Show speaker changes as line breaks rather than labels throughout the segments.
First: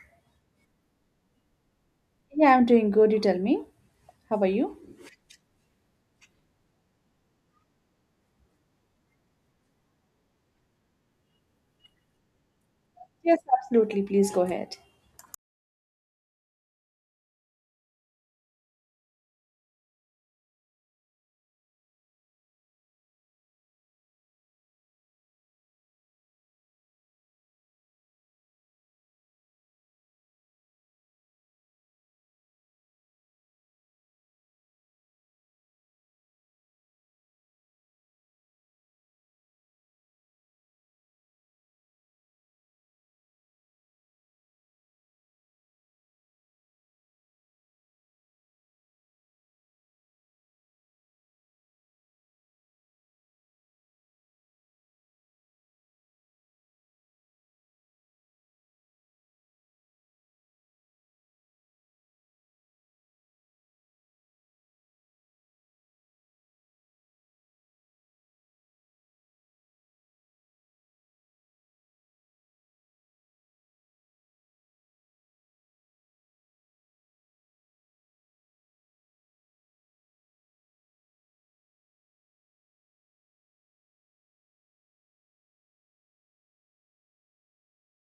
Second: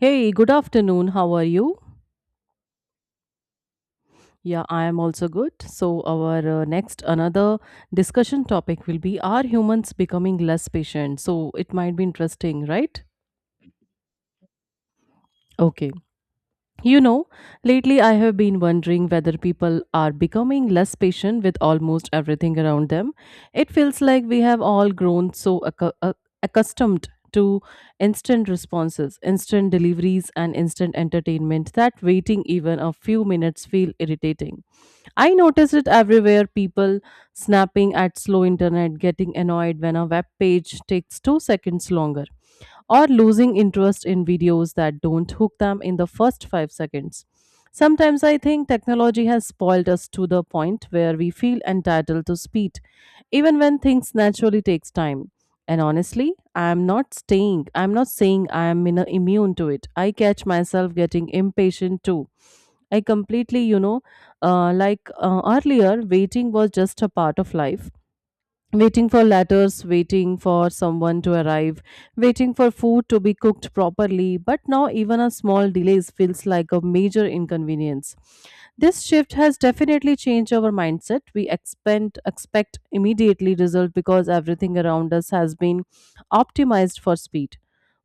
Hey, good afternoon. How are you?
Yeah, I'm doing good. You tell me. How are
Yeah,
you?
I am also good. So, our next another discussion topic will be, are humans becoming less patient? So, it might be interesting, right?
Yes, absolutely. Please go ahead.
Okay. You know, lately I have been wondering whether people are becoming less patient with almost everything around them. It feels like we have all grown so accustomed to instant responses, instant deliveries, and instant entertainment that waiting even a few minutes feel irritating. I notice it everywhere. People snapping at slow internet, getting annoyed when a web page takes 2 seconds longer, or losing interest in videos that don't hook them in the first 5 seconds. Sometimes I think technology has spoiled us to the point where we feel entitled to speed, even when things naturally takes time. And honestly, I am not staying. I am not saying I am in a immune to it. I catch myself getting impatient too. I completely, earlier, waiting was just a part of life, waiting for letters, waiting for someone to arrive, waiting for food to be cooked properly, but now even a small delay feels like a major inconvenience. This shift has definitely changed our mindset. We expect immediately result because everything around us has been optimized for speed.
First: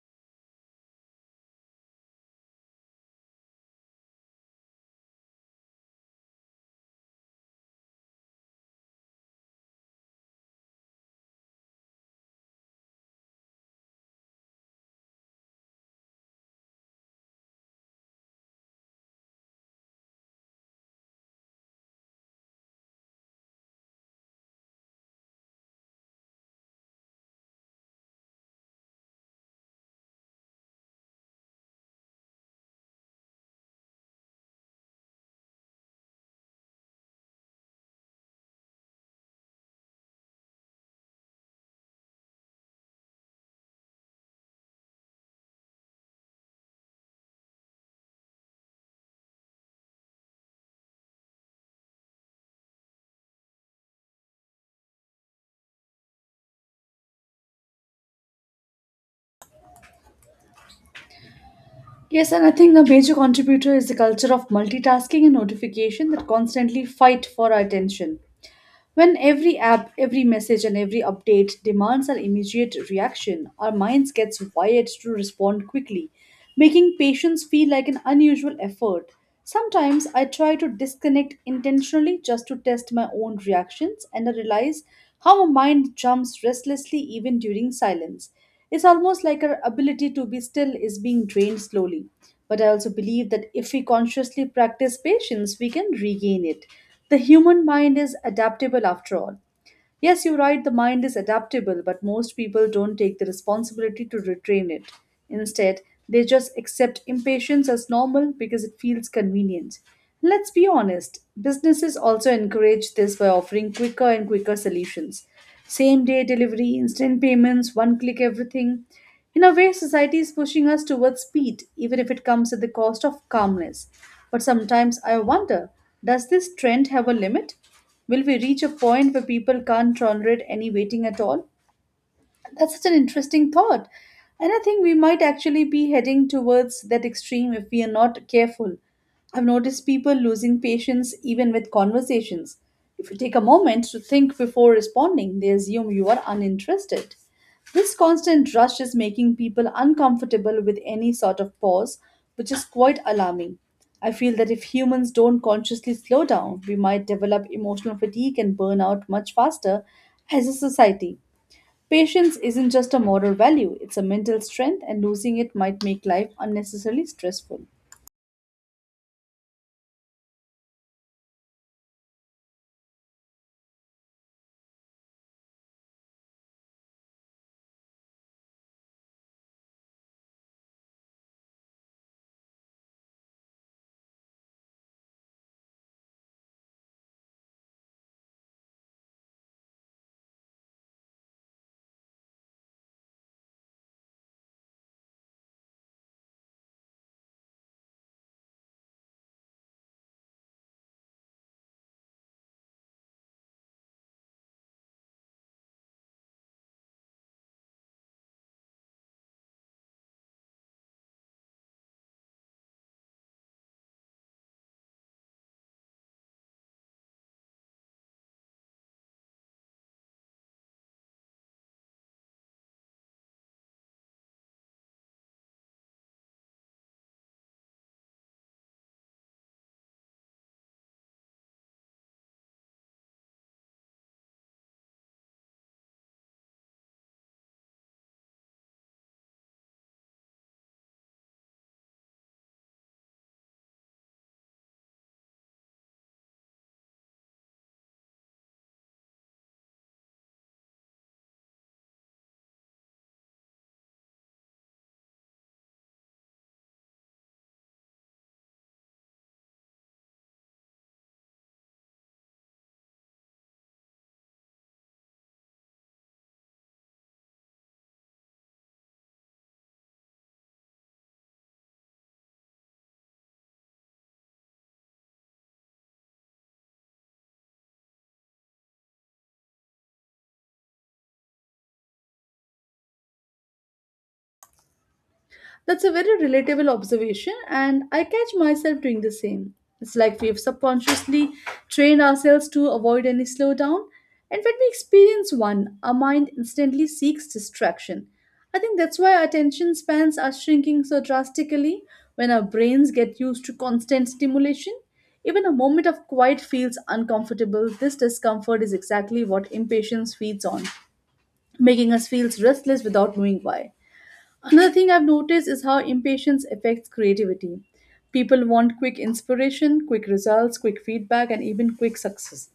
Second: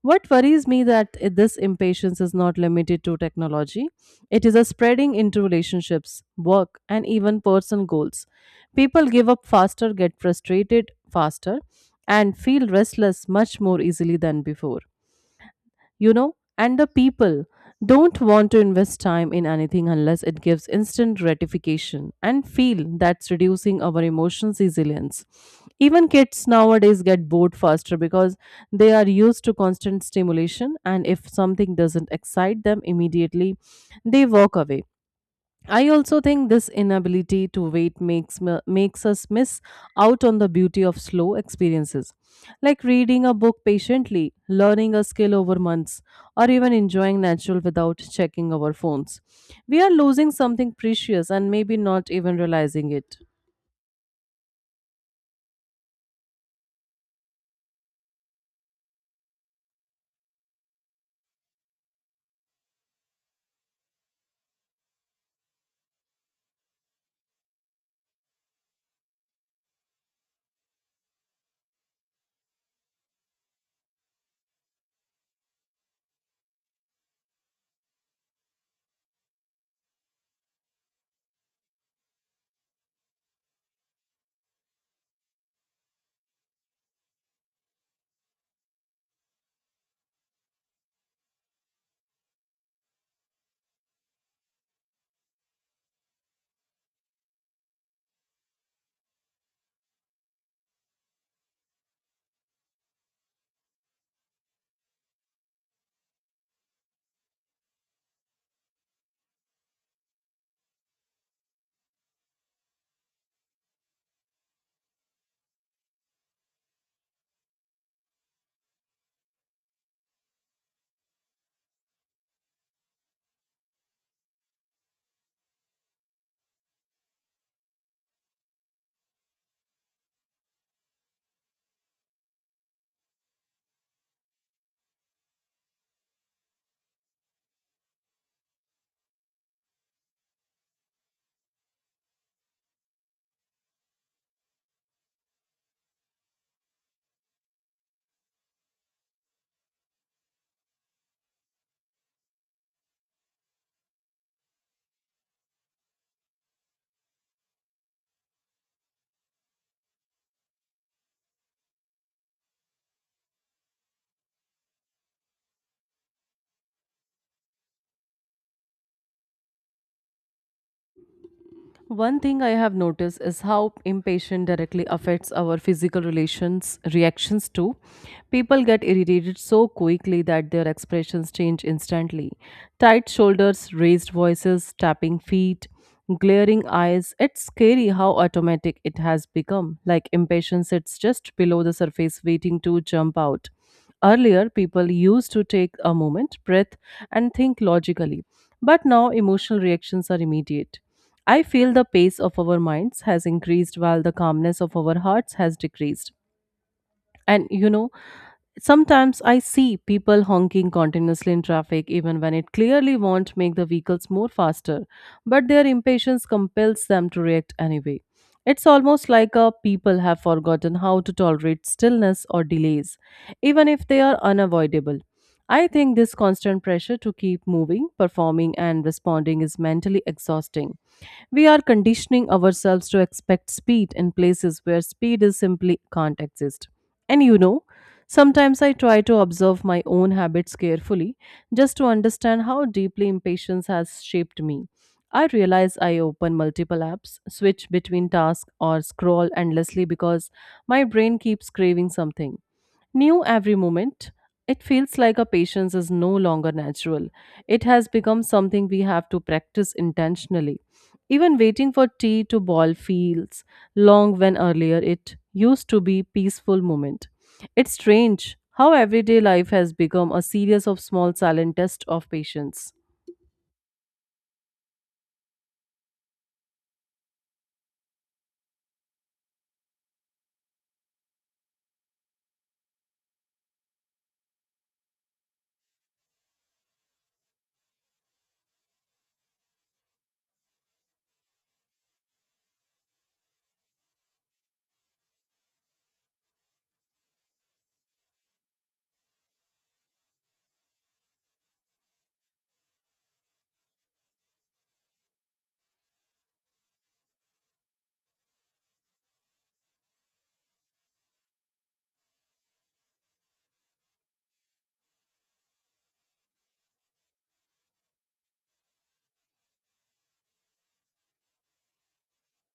What worries me that this impatience is not limited to technology. It is a spreading into relationships, work, and even personal goals. People give up faster, get frustrated faster, and feel restless much more easily than before. You know, and the people don't want to invest time in anything unless it gives instant gratification, and feel that's reducing our emotions resilience. Even kids nowadays get bored faster because they are used to constant stimulation, and if something doesn't excite them immediately, they walk away. I also think this inability to wait makes us miss out on the beauty of slow experiences, like reading a book patiently, learning a skill over months, or even enjoying natural without checking our phones. We are losing something precious and maybe not even realizing it.
Yes, and I think a major contributor is the culture of multitasking and notification that constantly fight for our attention. When every app, every message, and every update demands an immediate reaction, our minds gets wired to respond quickly, making patience feel like an unusual effort. Sometimes I try to disconnect intentionally just to test my own reactions, and I realize how my mind jumps restlessly even during silence. It's almost like our ability to be still is being drained slowly. But I also believe that if we consciously practice patience, we can regain it. The human mind is adaptable after all. Yes, you're right, the mind is adaptable, but most people don't take the responsibility to retrain it. Instead, they just accept impatience as normal because it feels convenient. Let's be honest, businesses also encourage this by offering quicker and quicker solutions. Same day delivery, instant payments, one click everything. In a way, society is pushing us towards speed, even if it comes at the cost of calmness. But sometimes I wonder, does this trend have a limit? Will we reach a point where people can't tolerate any waiting at all? That's such an interesting thought. And I think we might actually be heading towards that extreme if we are not careful. I've noticed people losing patience even with conversations. If you take a moment to think before responding, they assume you are uninterested. This constant rush is making people uncomfortable with any sort of pause, which is quite alarming. I feel that if humans don't consciously slow down, we might develop emotional fatigue and burn out much faster as a society. Patience isn't just a moral value, it's a mental strength, and losing it might make life unnecessarily stressful.
One thing I have noticed is how impatience directly affects our physical relations reactions too. People get irritated so quickly that their expressions change instantly. Tight shoulders, raised voices, tapping feet, glaring eyes. It's scary how automatic it has become. Like impatience it's just below the surface waiting to jump out. Earlier people used to take a moment, breath and think logically. But now emotional reactions are immediate. I feel the pace of our minds has increased while the calmness of our hearts has decreased. And you know, sometimes I see people honking continuously in traffic even when it clearly won't make the vehicles more faster, but their impatience compels them to react anyway. It's almost like a people have forgotten how to tolerate stillness or delays, even if they are unavoidable. I think this constant pressure to keep moving, performing, and responding is mentally exhausting. We are conditioning ourselves to expect speed in places where speed is simply can't exist. And you know, sometimes I try to observe my own habits carefully just to understand how deeply impatience has shaped me. I realize I open multiple apps, switch between tasks, or scroll endlessly because my brain keeps craving something new every moment. It feels like our patience is no longer natural. It has become something we have to practice intentionally. Even waiting for tea to boil feels long when earlier it used to be peaceful moment. It's strange how everyday life has become a series of small silent tests of patience.
That's a very relatable observation, and I catch myself doing the same. It's like we've subconsciously trained ourselves to avoid any slowdown, and when we experience one, our mind instantly seeks distraction. I think that's why our attention spans are shrinking so drastically when our brains get used to constant stimulation. Even a moment of quiet feels uncomfortable. This discomfort is exactly what impatience feeds on, making us feel restless without knowing why. Another thing I've noticed is how impatience affects creativity. People want quick inspiration, quick results, quick feedback, and even quick success.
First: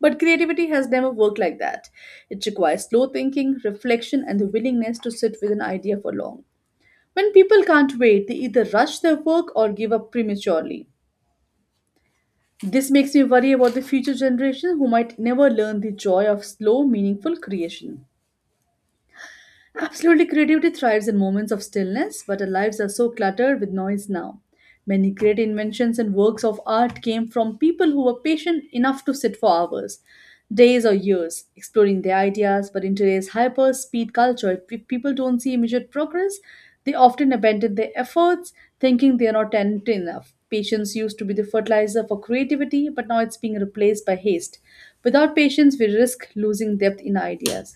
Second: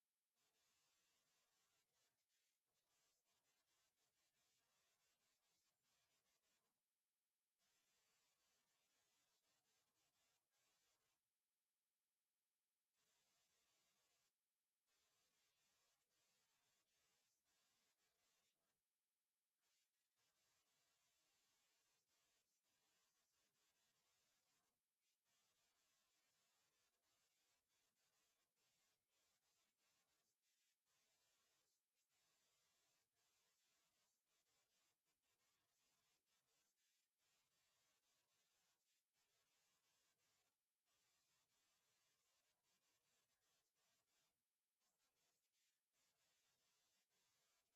But creativity has never worked like that. It requires slow thinking, reflection, and the willingness to sit with an idea for long. When people can't wait, they either rush their work or give up prematurely. This makes me worry about the future generation who might never learn the joy of slow, meaningful creation. Absolutely, creativity thrives in moments of stillness, but our lives are so cluttered with noise now. Many great inventions and works of art came from people who were patient enough to sit for hours, days, or years, exploring their ideas. But in today's hyper speed culture, if people don't see immediate progress, they often abandon their efforts, thinking they are not talented enough. Patience used to be the fertilizer for creativity, but now it's being replaced by haste. Without patience, we risk losing depth in ideas.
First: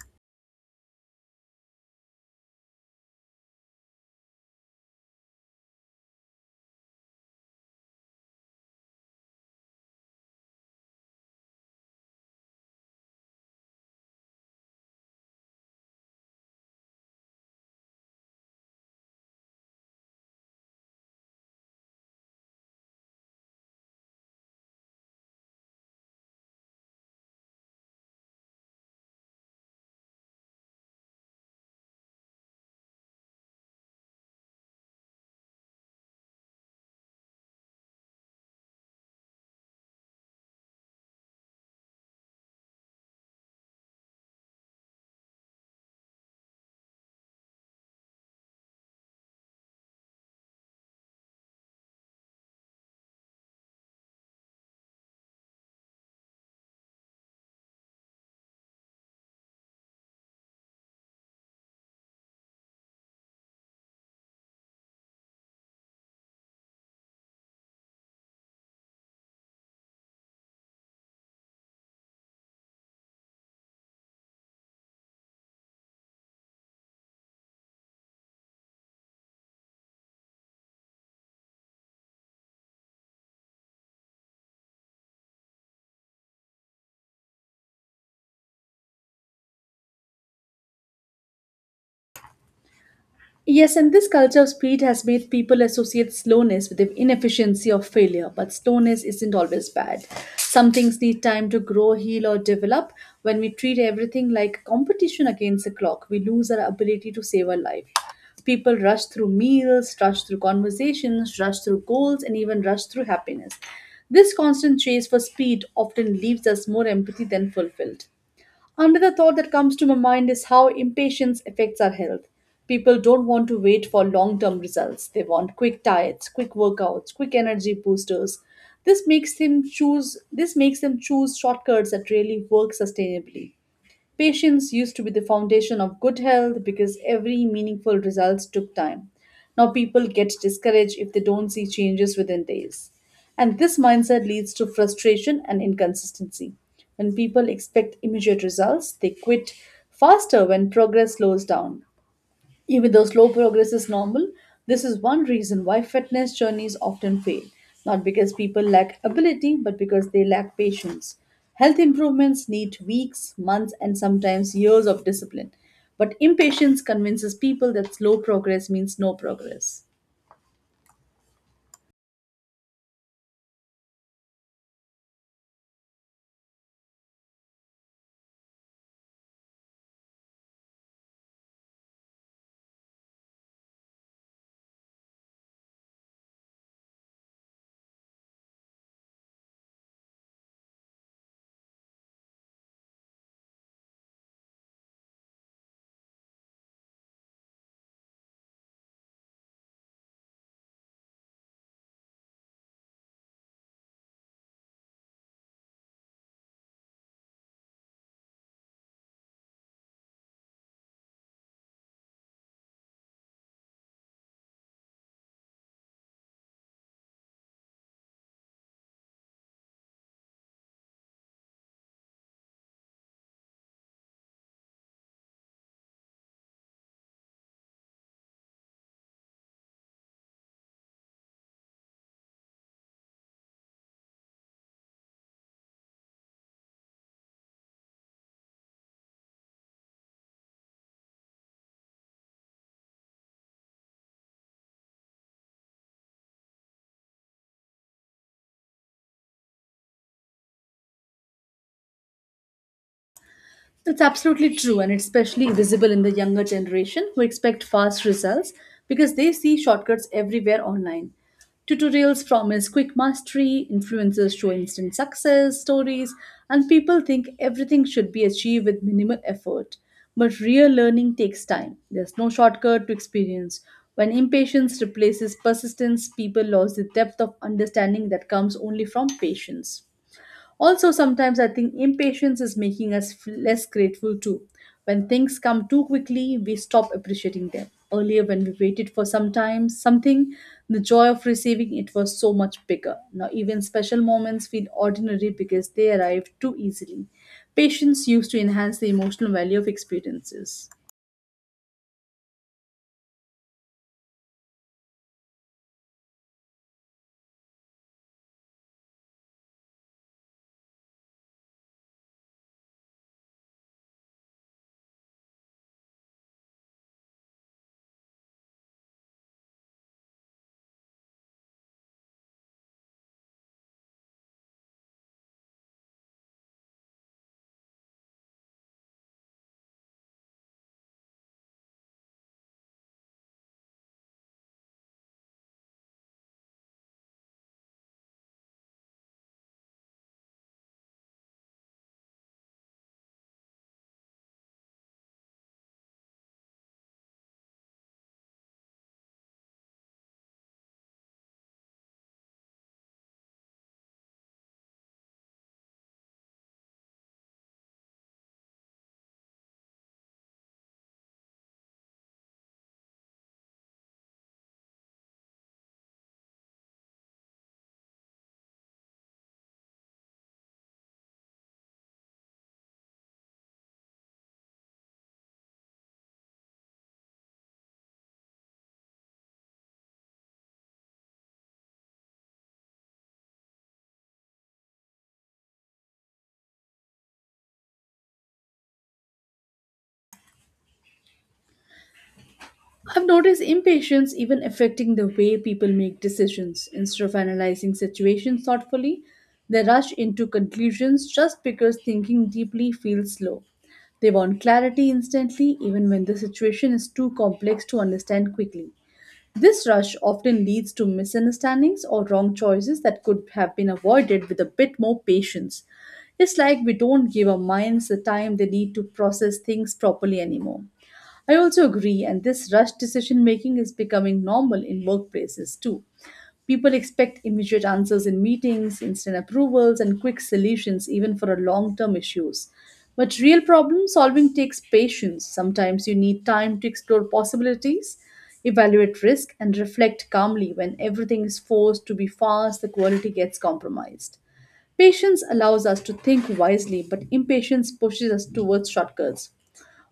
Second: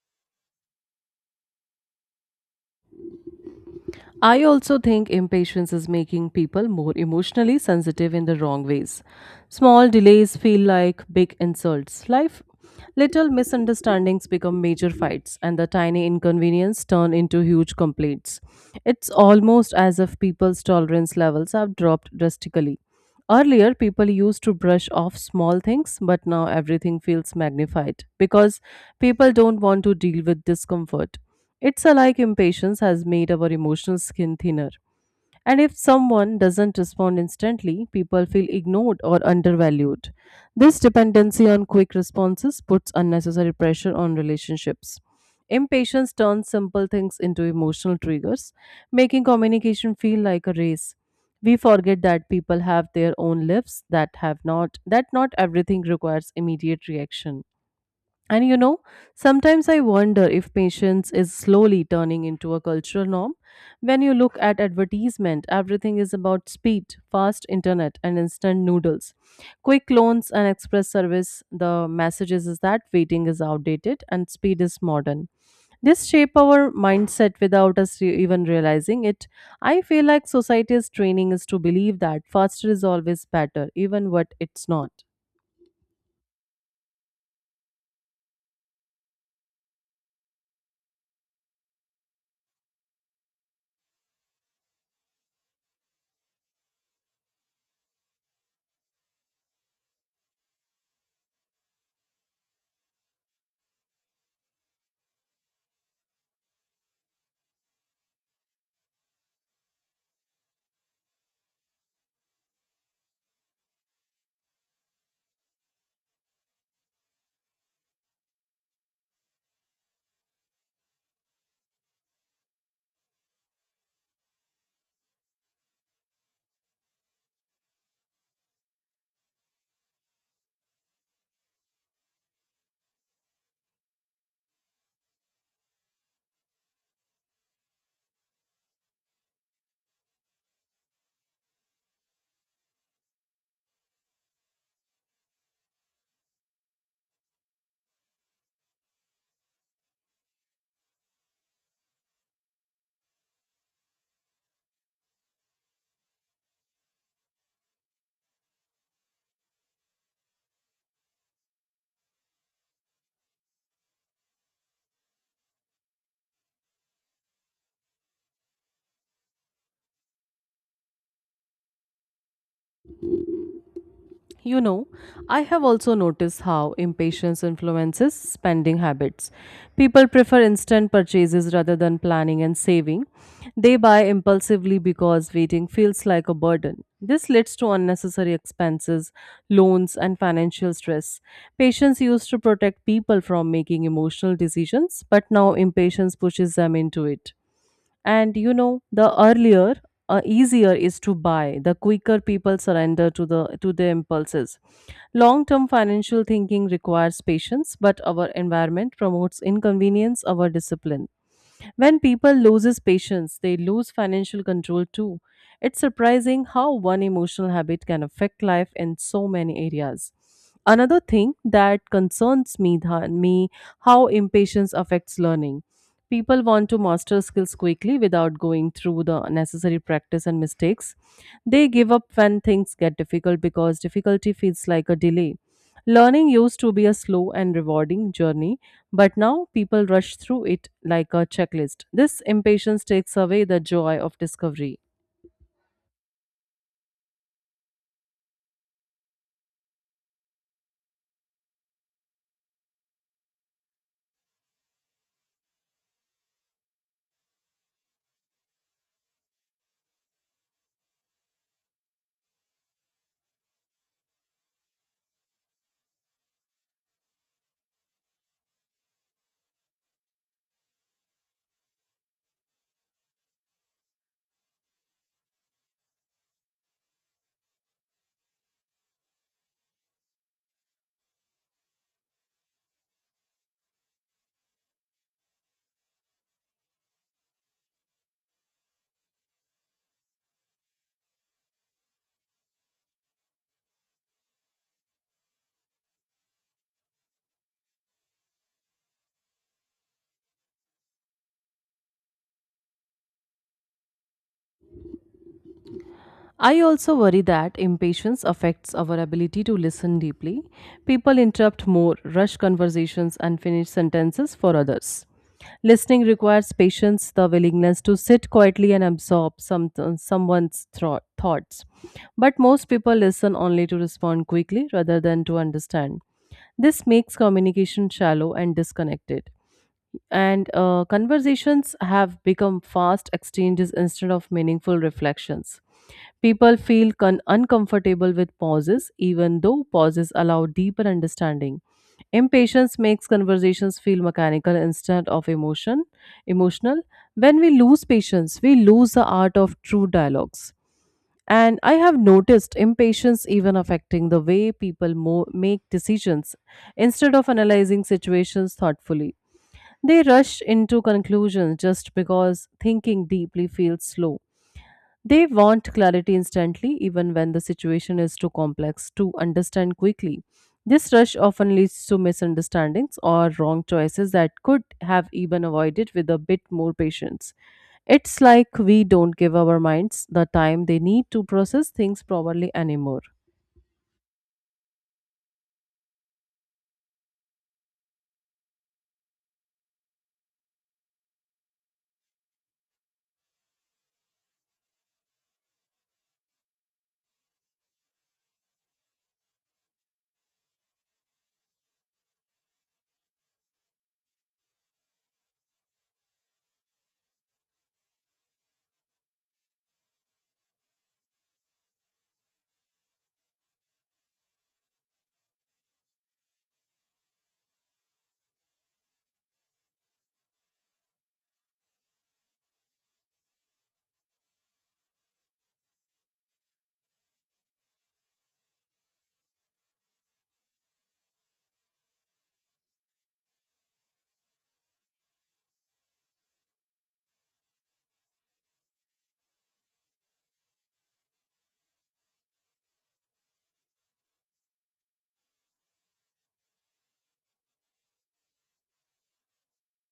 I also think impatience is making people more emotionally sensitive in the wrong ways. Small delays feel like big insults. Life little misunderstandings become major fights and the tiny inconvenience turn into huge complaints. It's almost as if people's tolerance levels have dropped drastically. Earlier, people used to brush off small things, but now everything feels magnified because people don't want to deal with discomfort. It's a like impatience has made our emotional skin thinner. And if someone doesn't respond instantly, people feel ignored or undervalued. This dependency on quick responses puts unnecessary pressure on relationships. Impatience turns simple things into emotional triggers, making communication feel like a race. We forget that people have their own lives, that have not, that not everything requires immediate reaction. And you know, sometimes I wonder if patience is slowly turning into a cultural norm. When you look at advertisement, everything is about speed, fast internet, and instant noodles. Quick loans and express service, the messages is that waiting is outdated and speed is modern. This shape our mindset without us even realizing it. I feel like society's training is to believe that faster is always better, even what it's not.
Yes, and this culture of speed has made people associate slowness with the inefficiency of failure, but slowness isn't always bad. Some things need time to grow, heal, or develop. When we treat everything like competition against the clock, we lose our ability to save our life. People rush through meals, rush through conversations, rush through goals, and even rush through happiness. This constant chase for speed often leaves us more empathy than fulfilled. Another thought that comes to my mind is how impatience affects our health. People don't want to wait for long term results. They want quick diets, quick workouts, quick energy boosters. This makes them choose shortcuts that really work sustainably. Patience used to be the foundation of good health because every meaningful results took time. Now people get discouraged if they don't see changes within days. And this mindset leads to frustration and inconsistency. When people expect immediate results, they quit faster when progress slows down. Even though slow progress is normal, this is one reason why fitness journeys often fail. Not because people lack ability, but because they lack patience. Health improvements need weeks, months, and sometimes years of discipline. But impatience convinces people that slow progress means no progress.
You know, I have also noticed how impatience influences spending habits. People prefer instant purchases rather than planning and saving. They buy impulsively because waiting feels like a burden. This leads to unnecessary expenses, loans, and financial stress. Patience used to protect people from making emotional decisions, but now impatience pushes them into it. And you know, the earlier, easier is to buy, the quicker people surrender to the impulses. Long-term financial thinking requires patience, but our environment promotes inconvenience, our discipline. When people loses patience, they lose financial control too. It's surprising how one emotional habit can affect life in so many areas. Another thing that concerns me, how impatience affects learning. People want to master skills quickly without going through the necessary practice and mistakes. They give up when things get difficult because difficulty feels like a delay. Learning used to be a slow and rewarding journey, but now people rush through it like a checklist. This impatience takes away the joy of discovery.
That's absolutely true, and it's especially visible in the younger generation who expect fast results because they see shortcuts everywhere online. Tutorials promise quick mastery, influencers show instant success stories, and people think everything should be achieved with minimal effort. But real learning takes time. There's no shortcut to experience. When impatience replaces persistence, people lose the depth of understanding that comes only from patience. Also, sometimes I think impatience is making us less grateful too. When things come too quickly, we stop appreciating them. Earlier, when we waited for some time, something, the joy of receiving it was so much bigger. Now, even special moments feel ordinary because they arrive too easily. Patience used to enhance the emotional value of experiences.
I also worry that impatience affects our ability to listen deeply. People interrupt more, rush conversations, and finish sentences for others. Listening requires patience, the willingness to sit quietly and absorb someone's thoughts. But most people listen only to respond quickly rather than to understand. This makes communication shallow and disconnected. And conversations have become fast exchanges instead of meaningful reflections. People feel uncomfortable with pauses, even though pauses allow deeper understanding. Impatience makes conversations feel mechanical instead of emotional. When we lose patience, we lose the art of true dialogues. And I have noticed impatience even affecting the way people make decisions. Instead of analyzing situations thoughtfully, they rush into conclusions just because thinking deeply feels slow. They want clarity instantly, even when the situation is too complex to understand quickly. This rush often leads to misunderstandings or wrong choices that could have even avoided with a bit more patience. It's like we don't give our minds the time they need to process things properly anymore.
I've noticed impatience even affecting the way people make decisions. Instead of analyzing situations thoughtfully, they rush into conclusions just because thinking deeply feels slow. They want clarity instantly, even when the situation is too complex to understand quickly. This rush often leads to misunderstandings or wrong choices that could have been avoided with a bit more patience. It's like we don't give our minds the time they need to process things properly anymore. I also agree, and this rush decision making is becoming normal in workplaces too. People expect immediate answers in meetings, instant approvals, and quick solutions, even for a long term issues. But real problem solving takes patience. Sometimes you need time to explore possibilities, evaluate risk, and reflect calmly. When everything is forced to be fast, the quality gets compromised. Patience allows us to think wisely, but impatience pushes us towards shortcuts.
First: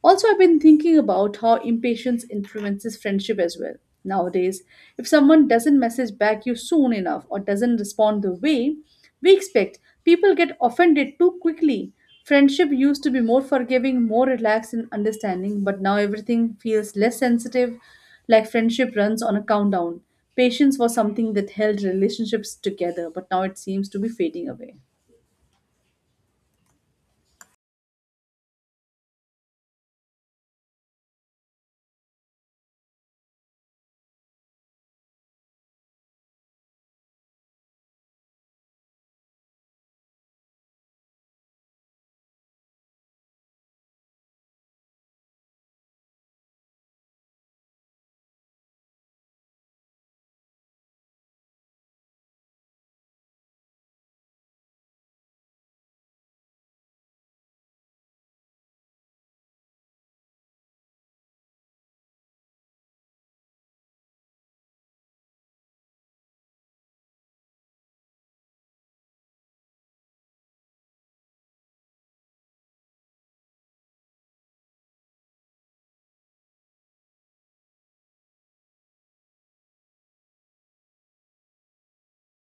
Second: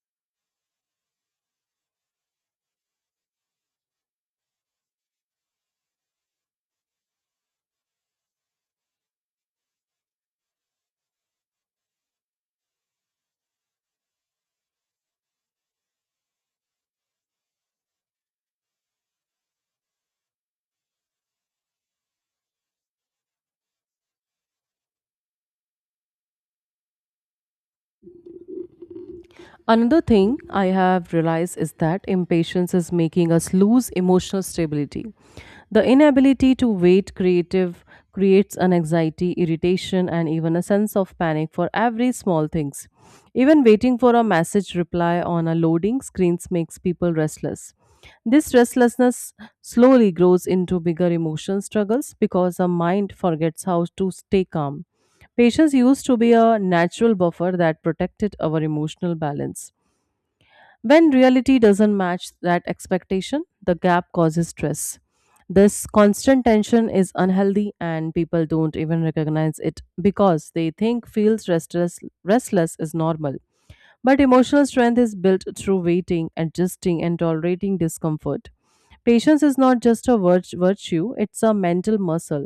Also, I've been thinking about how impatience influences friendship as well. Nowadays, if someone doesn't message back you soon enough or doesn't respond the way we expect, people get offended too quickly. Friendship used to be more forgiving, more relaxed and understanding, but now everything feels less sensitive, like friendship runs on a countdown. Patience was something that held relationships together, but now it seems to be fading away.
Another thing I have realized is that impatience is making us lose emotional stability. The inability to wait creative creates an anxiety, irritation, and even a sense of panic for every small things. Even waiting for a message reply on a loading screens makes people restless. This restlessness slowly grows into bigger emotional struggles because our mind forgets how to stay calm. Patience used to be a natural buffer that protected our emotional balance. When reality doesn't match that expectation, the gap causes stress. This constant tension is unhealthy, and people don't even recognize it because they think feels restless, restless is normal. But emotional strength is built through waiting, adjusting, and tolerating discomfort. Patience is not just a virtue, it's a mental muscle.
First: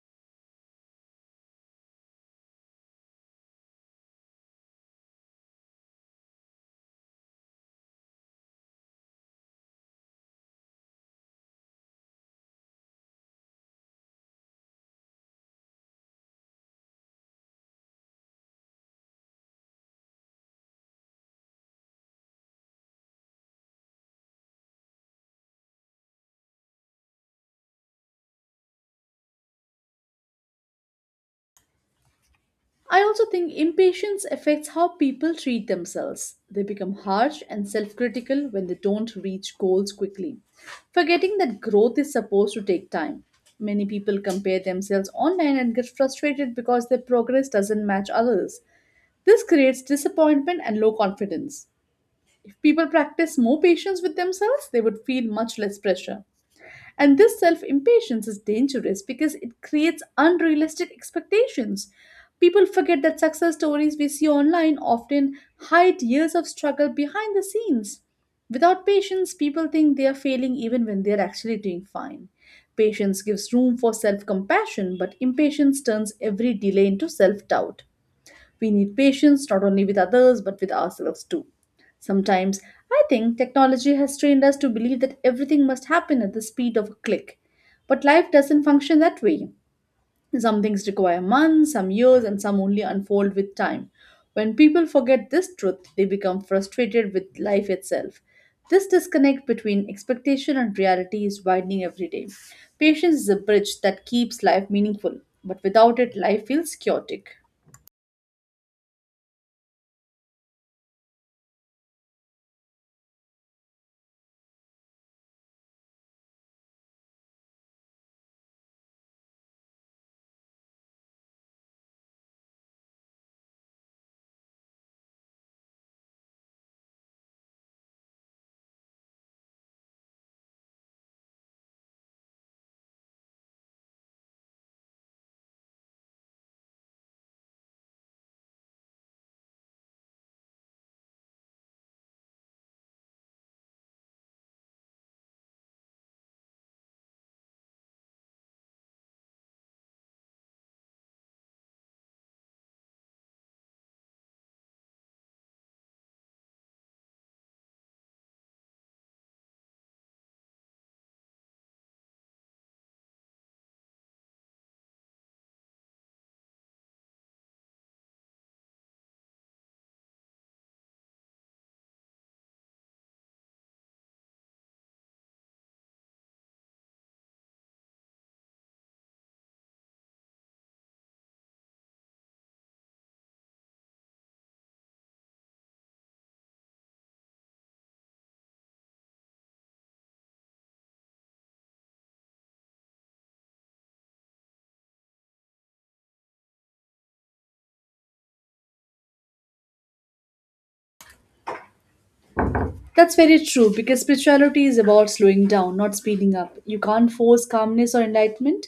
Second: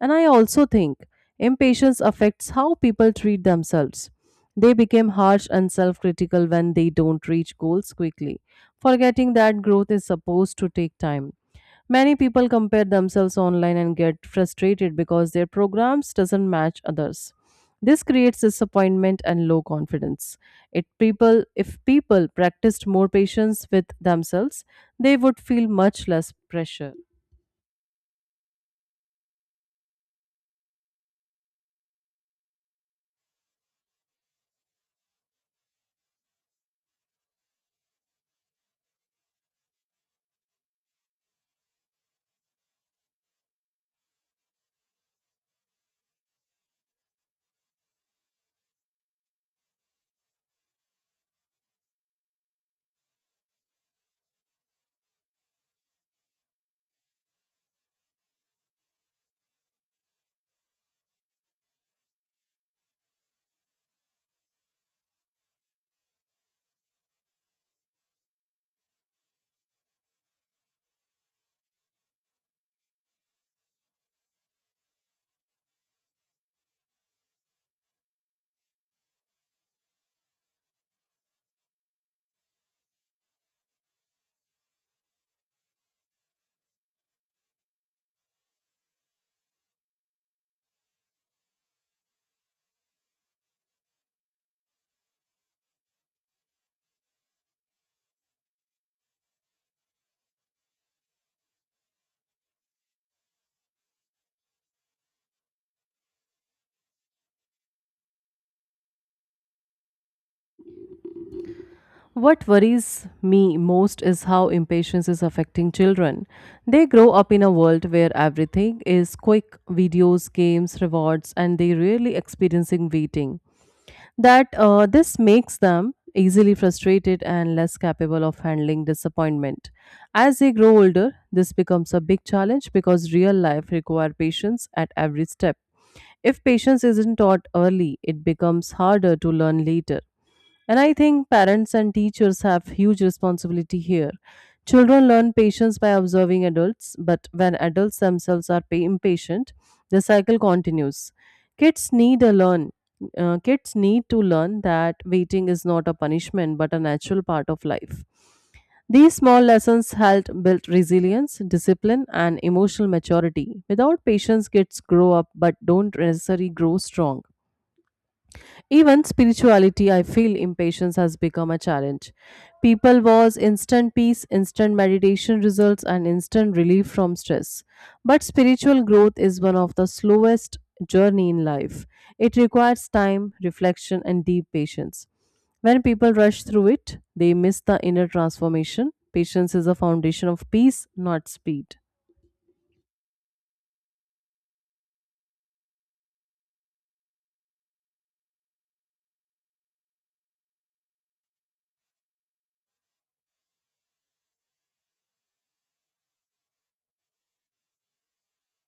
And I also think impatience affects how people treat themselves. They become harsh and self critical when they don't reach goals quickly, forgetting that growth is supposed to take time. Many people compare themselves online and get frustrated because their programs doesn't match others. This creates disappointment and low confidence. It people if people practiced more patience with themselves, they would feel much less pressure.
I also think impatience affects how people treat themselves. They become harsh and self critical when they don't reach goals quickly, forgetting that growth is supposed to take time. Many people compare themselves online and get frustrated because their progress doesn't match others. This creates disappointment and low confidence. If people practice more patience with themselves, they would feel much less pressure. And this self impatience is dangerous because it creates unrealistic expectations. People forget that success stories we see online often hide years of struggle behind the scenes. Without patience, people think they are failing even when they are actually doing fine. Patience gives room for self compassion, but impatience turns every delay into self doubt. We need patience not only with others but with ourselves too. Sometimes I think technology has trained us to believe that everything must happen at the speed of a click. But life doesn't function that way. Some things require months, some years, and some only unfold with time. When people forget this truth, they become frustrated with life itself. This disconnect between expectation and reality is widening every day. Patience is a bridge that keeps life meaningful, but without it, life feels chaotic.
What worries me most is how impatience is affecting children. They grow up in a world where everything is quick videos, games, rewards, and they rarely experiencing waiting. That this makes them easily frustrated and less capable of handling disappointment. As they grow older, this becomes a big challenge because real life require patience at every step. If patience isn't taught early, it becomes harder to learn later. And I think parents and teachers have huge responsibility here. Children learn patience by observing adults, but when adults themselves are impatient, the cycle continues. Kids need a learn. Kids need to learn that waiting is not a punishment but a natural part of life. These small lessons help build resilience, discipline, and emotional maturity. Without patience, kids grow up but don't necessarily grow strong. Even spirituality, I feel impatience has become a challenge. People was instant peace, instant meditation results, and instant relief from stress. But spiritual growth is one of the slowest journey in life. It requires time, reflection, and deep patience. When people rush through it, they miss the inner transformation. Patience is a foundation of peace, not speed.
That's very true because spirituality is about slowing down, not speeding up. You can't force calmness or enlightenment,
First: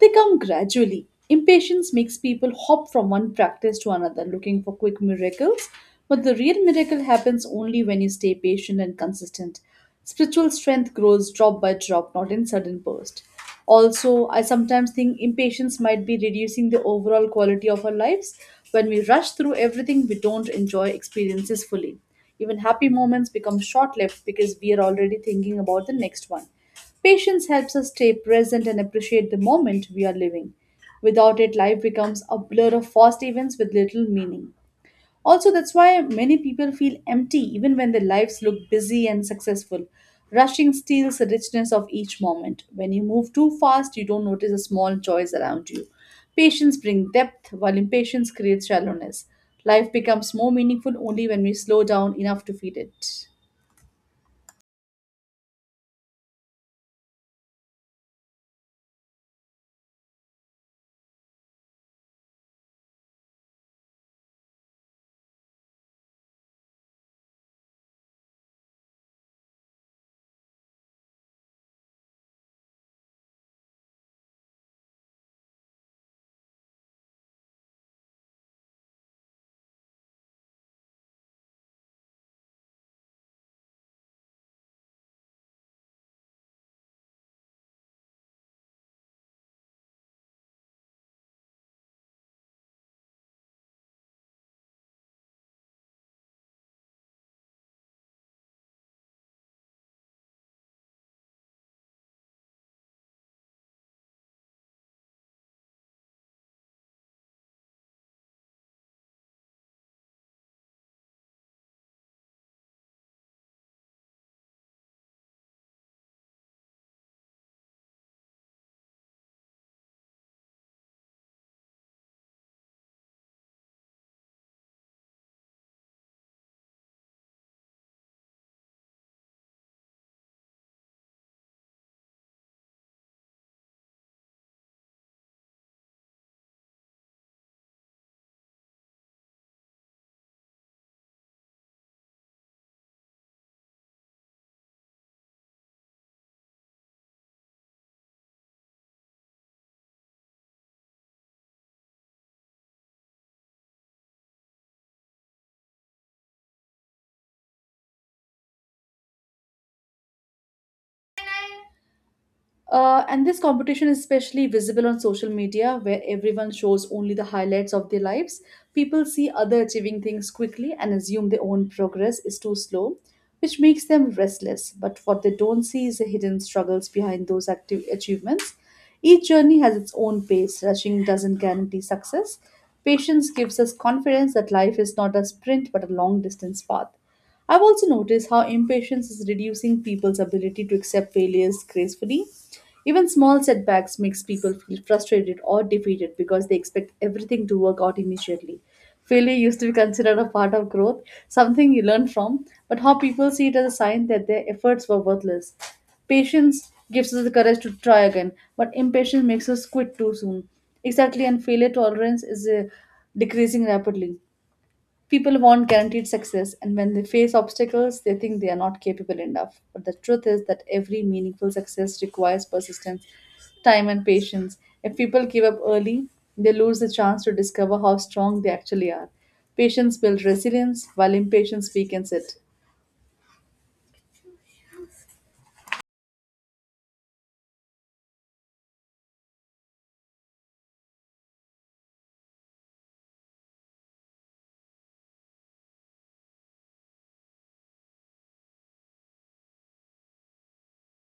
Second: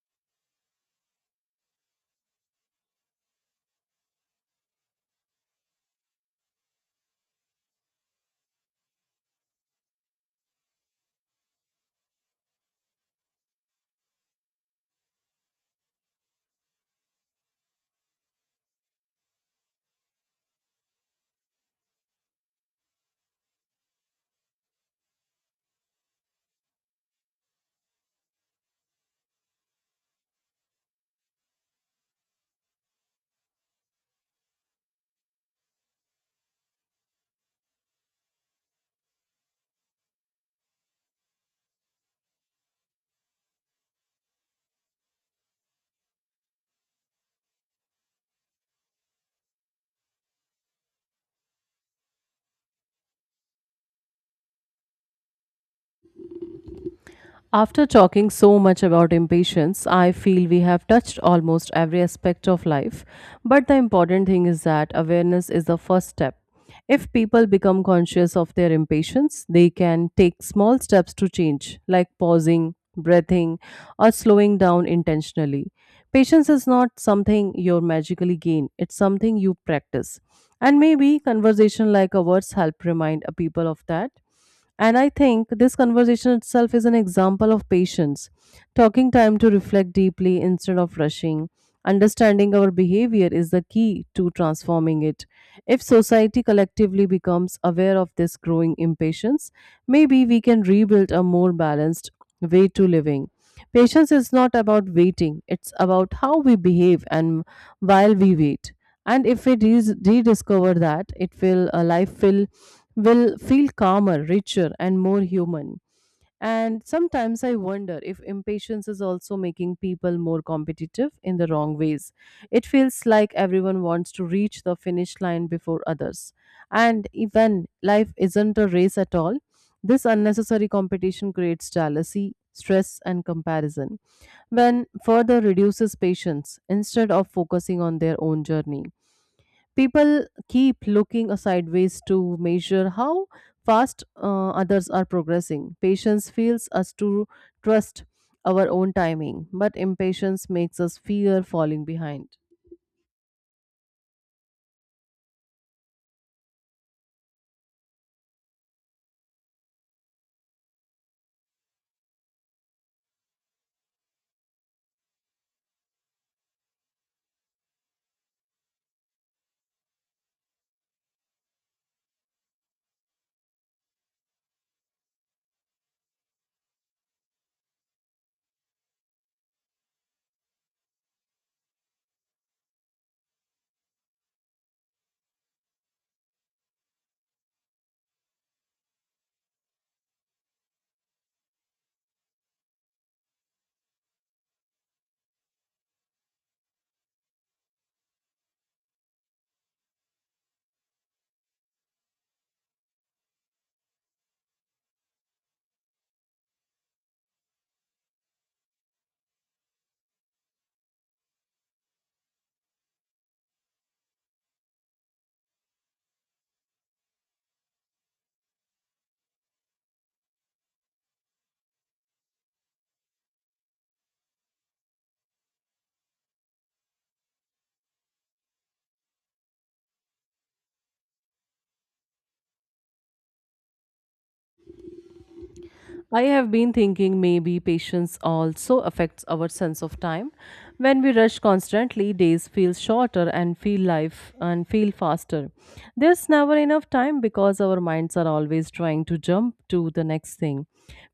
they come gradually. Impatience makes people hop from one practice to another looking for quick miracles, but the real miracle happens only when you stay patient and consistent. Spiritual strength grows drop by drop, not in sudden bursts. Also, I sometimes think impatience might be reducing the overall quality of our lives. When we rush through everything, we don't enjoy experiences fully. Even happy moments become short lived because we are already thinking about the next one. Patience helps us stay present and appreciate the moment we are living. Without it, life becomes a blur of fast events with little meaning. Also, that's why many people feel empty even when their lives look busy and successful. Rushing steals the richness of each moment. When you move too fast, you don't notice the small joys around you. Patience brings depth, while impatience creates shallowness. Life becomes more meaningful only when we slow down enough to feel it.
After talking so much about impatience, I feel we have touched almost every aspect of life. But the important thing is that awareness is the first step. If people become conscious of their impatience, they can take small steps to change, like pausing, breathing, or slowing down intentionally. Patience is not something you magically gain, it's something you practice. And maybe conversation like ours help remind a people of that. And I think this conversation itself is an example of patience, talking time to reflect deeply instead of rushing. Understanding our behavior is the key to transforming it. If society collectively becomes aware of this growing impatience, maybe we can rebuild a more balanced way to living. Patience is not about waiting, it's about how we behave and while we wait. And if we rediscover that, it will life will feel calmer, richer, and more human. And sometimes I wonder if impatience is also making people more competitive in the wrong ways. It feels like everyone wants to reach the finish line before others. And even life isn't a race at all. This unnecessary competition creates jealousy, stress, and comparison, when further reduces patience instead of focusing on their own journey. People keep looking sideways to measure how fast others are progressing. Patience feels us to trust our own timing, but impatience makes us fear falling behind.
And this competition is especially visible on social media, where everyone shows only the highlights of their lives. People see other achieving things quickly and assume their own progress is too slow, which makes them restless. But what they don't see is the hidden struggles behind those active achievements. Each journey has its own pace. Rushing doesn't guarantee success. Patience gives us confidence that life is not a sprint but a long distance path. I've also noticed how impatience is reducing people's ability to accept failures gracefully. Even small setbacks makes people feel frustrated or defeated because they expect everything to work out immediately. Failure used to be considered a part of growth, something you learn from, but how people see it as a sign that their efforts were worthless. Patience gives us the courage to try again, but impatience makes us quit too soon. Exactly, and failure tolerance is decreasing rapidly. People want guaranteed success, and when they face obstacles, they think they are not capable enough. But the truth is that every meaningful success requires persistence, time, and patience. If people give up early, they lose the chance to discover how strong they actually are. Patience builds resilience, while impatience weakens it.
I have been thinking maybe patience also affects our sense of time. When we rush constantly, days feel shorter and feel life and feel faster. There's never enough time because our minds are always trying to jump to the next thing.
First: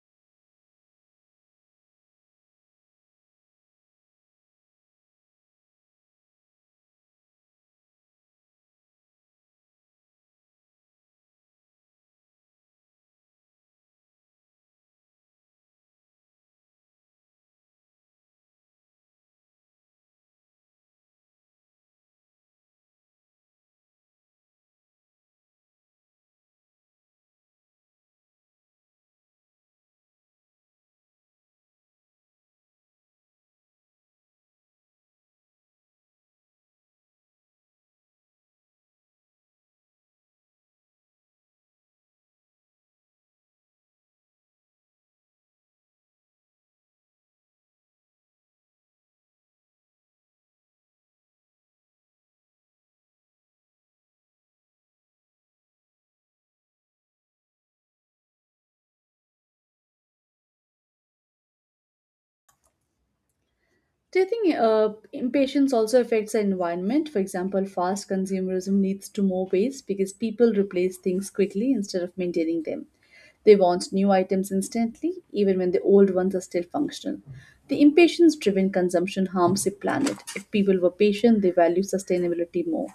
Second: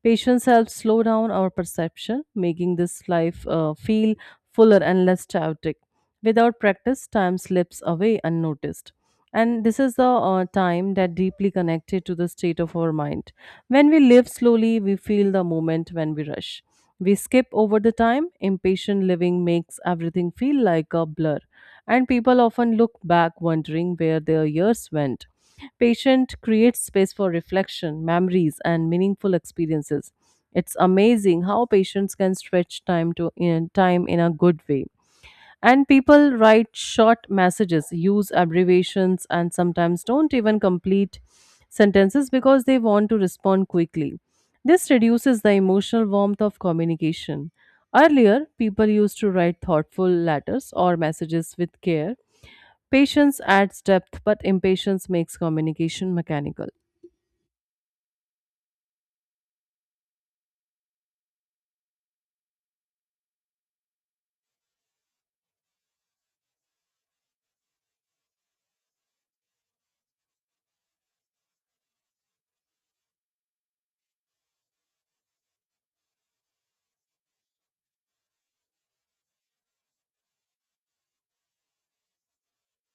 Patience helps slow down our perception, making this life feel fuller and less chaotic. Without practice, time slips away unnoticed. And this is the time that deeply connected to the state of our mind. When we live slowly, we feel the moment when we rush. We skip over the time. Impatient living makes everything feel like a blur. And people often look back wondering where their years went. Patient creates space for reflection, memories, and meaningful experiences. It's amazing how patients can stretch time to in time in a good way, and people write short messages, use abbreviations, and sometimes don't even complete sentences because they want to respond quickly. This reduces the emotional warmth of communication. Earlier, people used to write thoughtful letters or messages with care. Patience adds depth, but impatience makes communication mechanical.
Do you think impatience also affects the environment? For example, fast consumerism leads to more waste because people replace things quickly instead of maintaining them. They want new items instantly, even when the old ones are still functional. The impatience driven consumption harms the planet. If people were patient, they value sustainability more.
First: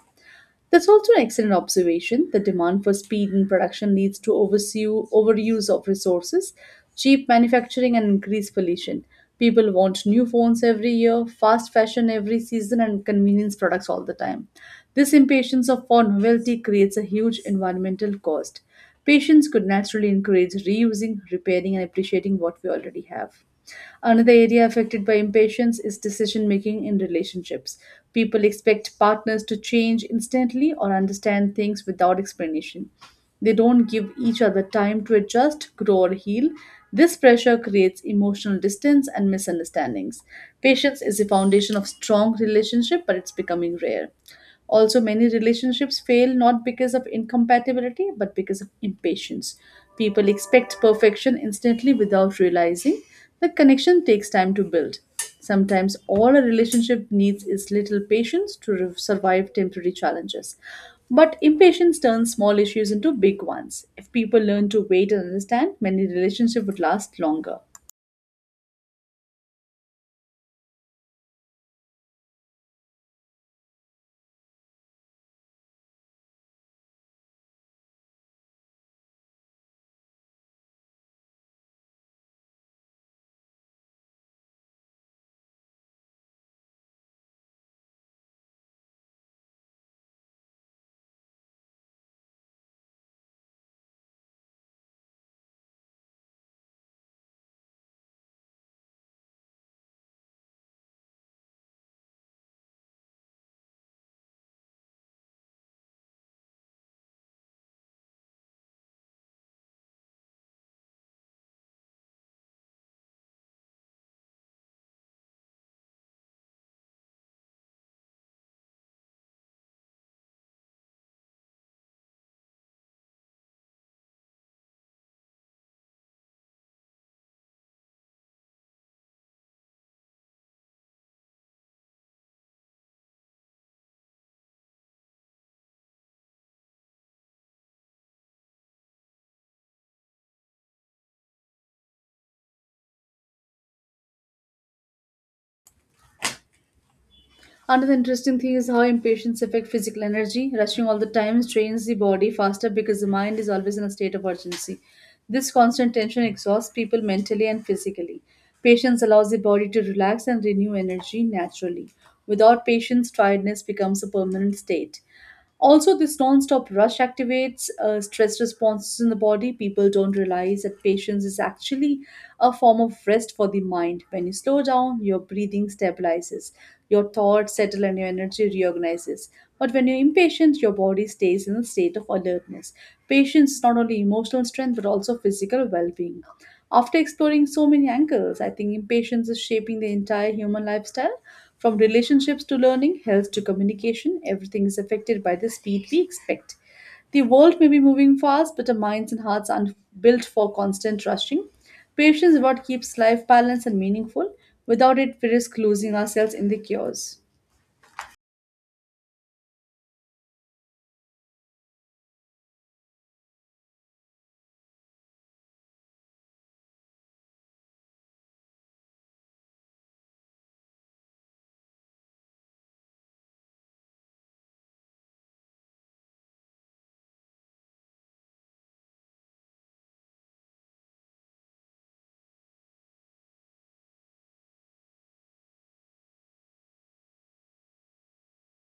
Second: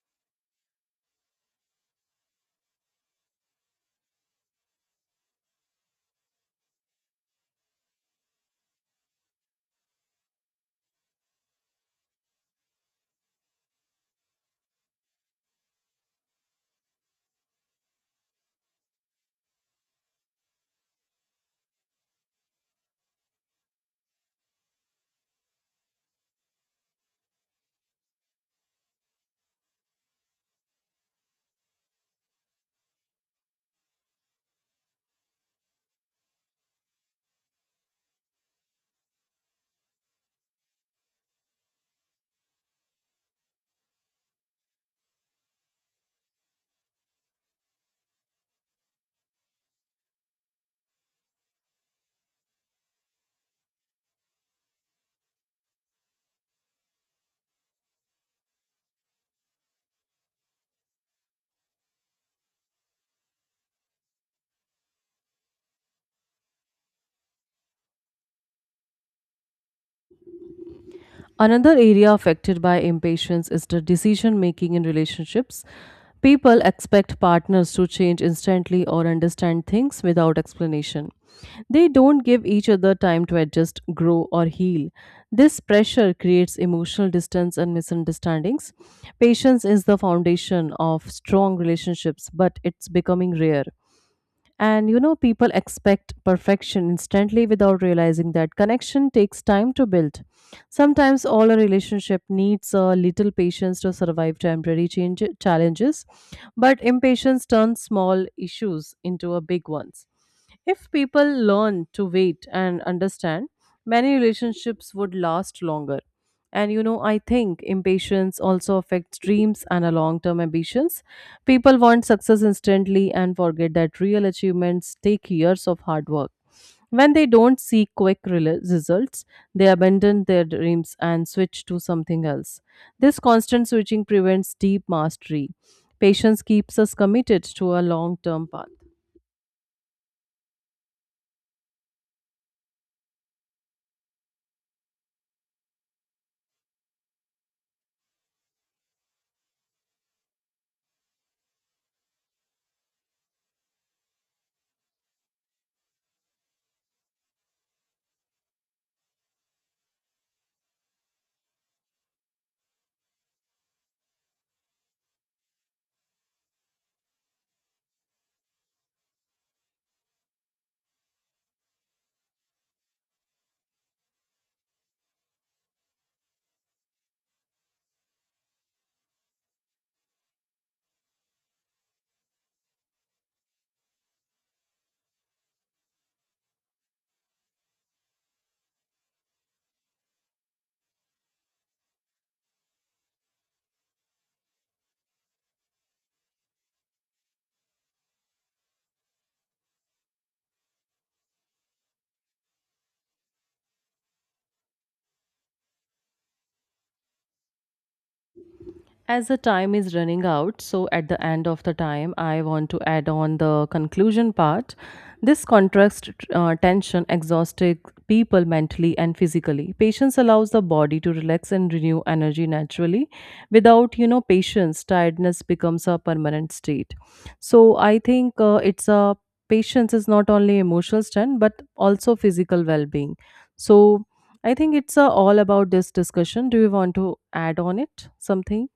That's also an excellent observation. The demand for speed in production leads to overuse of resources, cheap manufacturing, and increased pollution. People want new phones every year, fast fashion every season, and convenience products all the time. This impatience of for novelty creates a huge environmental cost. Patients could naturally encourage reusing, repairing, and appreciating what we already have. Another area affected by impatience is decision making in relationships. People expect partners to change instantly or understand things without explanation. They don't give each other time to adjust, grow, or heal. This pressure creates emotional distance and misunderstandings. Patience is the foundation of strong relationship, but it's becoming rare. Also, many relationships fail not because of incompatibility but because of impatience. People expect perfection instantly without realizing that connection takes time to build. Sometimes all a relationship needs is little patience to survive temporary challenges. But impatience turns small issues into big ones. If people learn to wait and understand, many relationships would last longer.
Another area affected by impatience is the decision making in relationships. People expect partners to change instantly or understand things without explanation. They don't give each other time to adjust, grow, or heal. This pressure creates emotional distance and misunderstandings. Patience is the foundation of strong relationships, but it's becoming rare. And you know, people expect perfection instantly without realizing that connection takes time to build. Sometimes all a relationship needs a little patience to survive temporary challenges, but impatience turns small issues into a big ones. If people learn to wait and understand, many relationships would last longer. And you know, I think impatience also affects dreams and long-term ambitions. People want success instantly and forget that real achievements take years of hard work. When they don't see quick results, they abandon their dreams and switch to something else. This constant switching prevents deep mastery. Patience keeps us committed to a long-term path.
Another interesting thing is how impatience affects physical energy. Rushing all the time strains the body faster because the mind is always in a state of urgency. This constant tension exhausts people mentally and physically. Patience allows the body to relax and renew energy naturally. Without patience, tiredness becomes a permanent state. Also, this non-stop rush activates stress responses in the body. People don't realize that patience is actually a form of rest for the mind. When you slow down, your breathing stabilizes, your thoughts settle, and your energy reorganizes. But when you're impatient, your body stays in a state of alertness. Patience is not only emotional strength but also physical well-being. After exploring so many angles, I think impatience is shaping the entire human lifestyle from relationships to learning, health to communication, everything is affected by the speed we expect. The world may be moving fast, but our minds and hearts aren't built for constant rushing. Patience is what keeps life balanced and meaningful. Without it, we risk losing ourselves in the chaos.
As the time is running out, so at the end of the time I want to add on the conclusion part. This contrast tension exhausted people mentally and physically. Patience allows the body to relax and renew energy naturally. Without you know patience, tiredness becomes a permanent state. So I think it's a patience is not only emotional strength but also physical well-being. So I think it's all about this discussion. Do you want to add on it something?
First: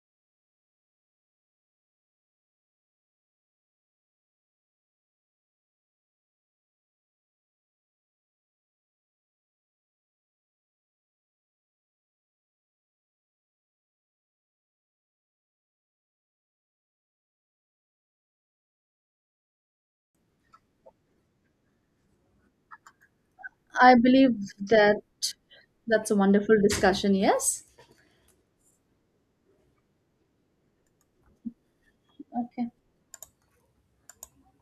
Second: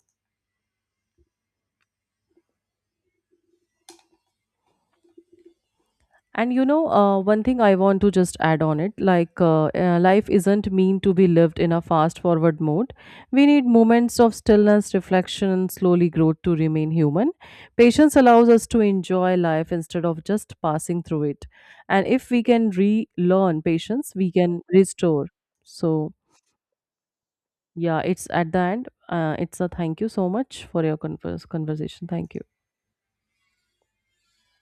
And you know, one thing I want to just add on it, like, life isn't mean to be lived in a fast forward mode. We need moments of stillness, reflection, and slowly growth to remain human. Patience allows us to enjoy life instead of just passing through it. And if we can relearn
I
patience, we
believe
can
that
restore.
that's
So,
a wonderful discussion, yes?
yeah, it's at the end. It's a thank you so much for your conversation. Thank you.
Okay.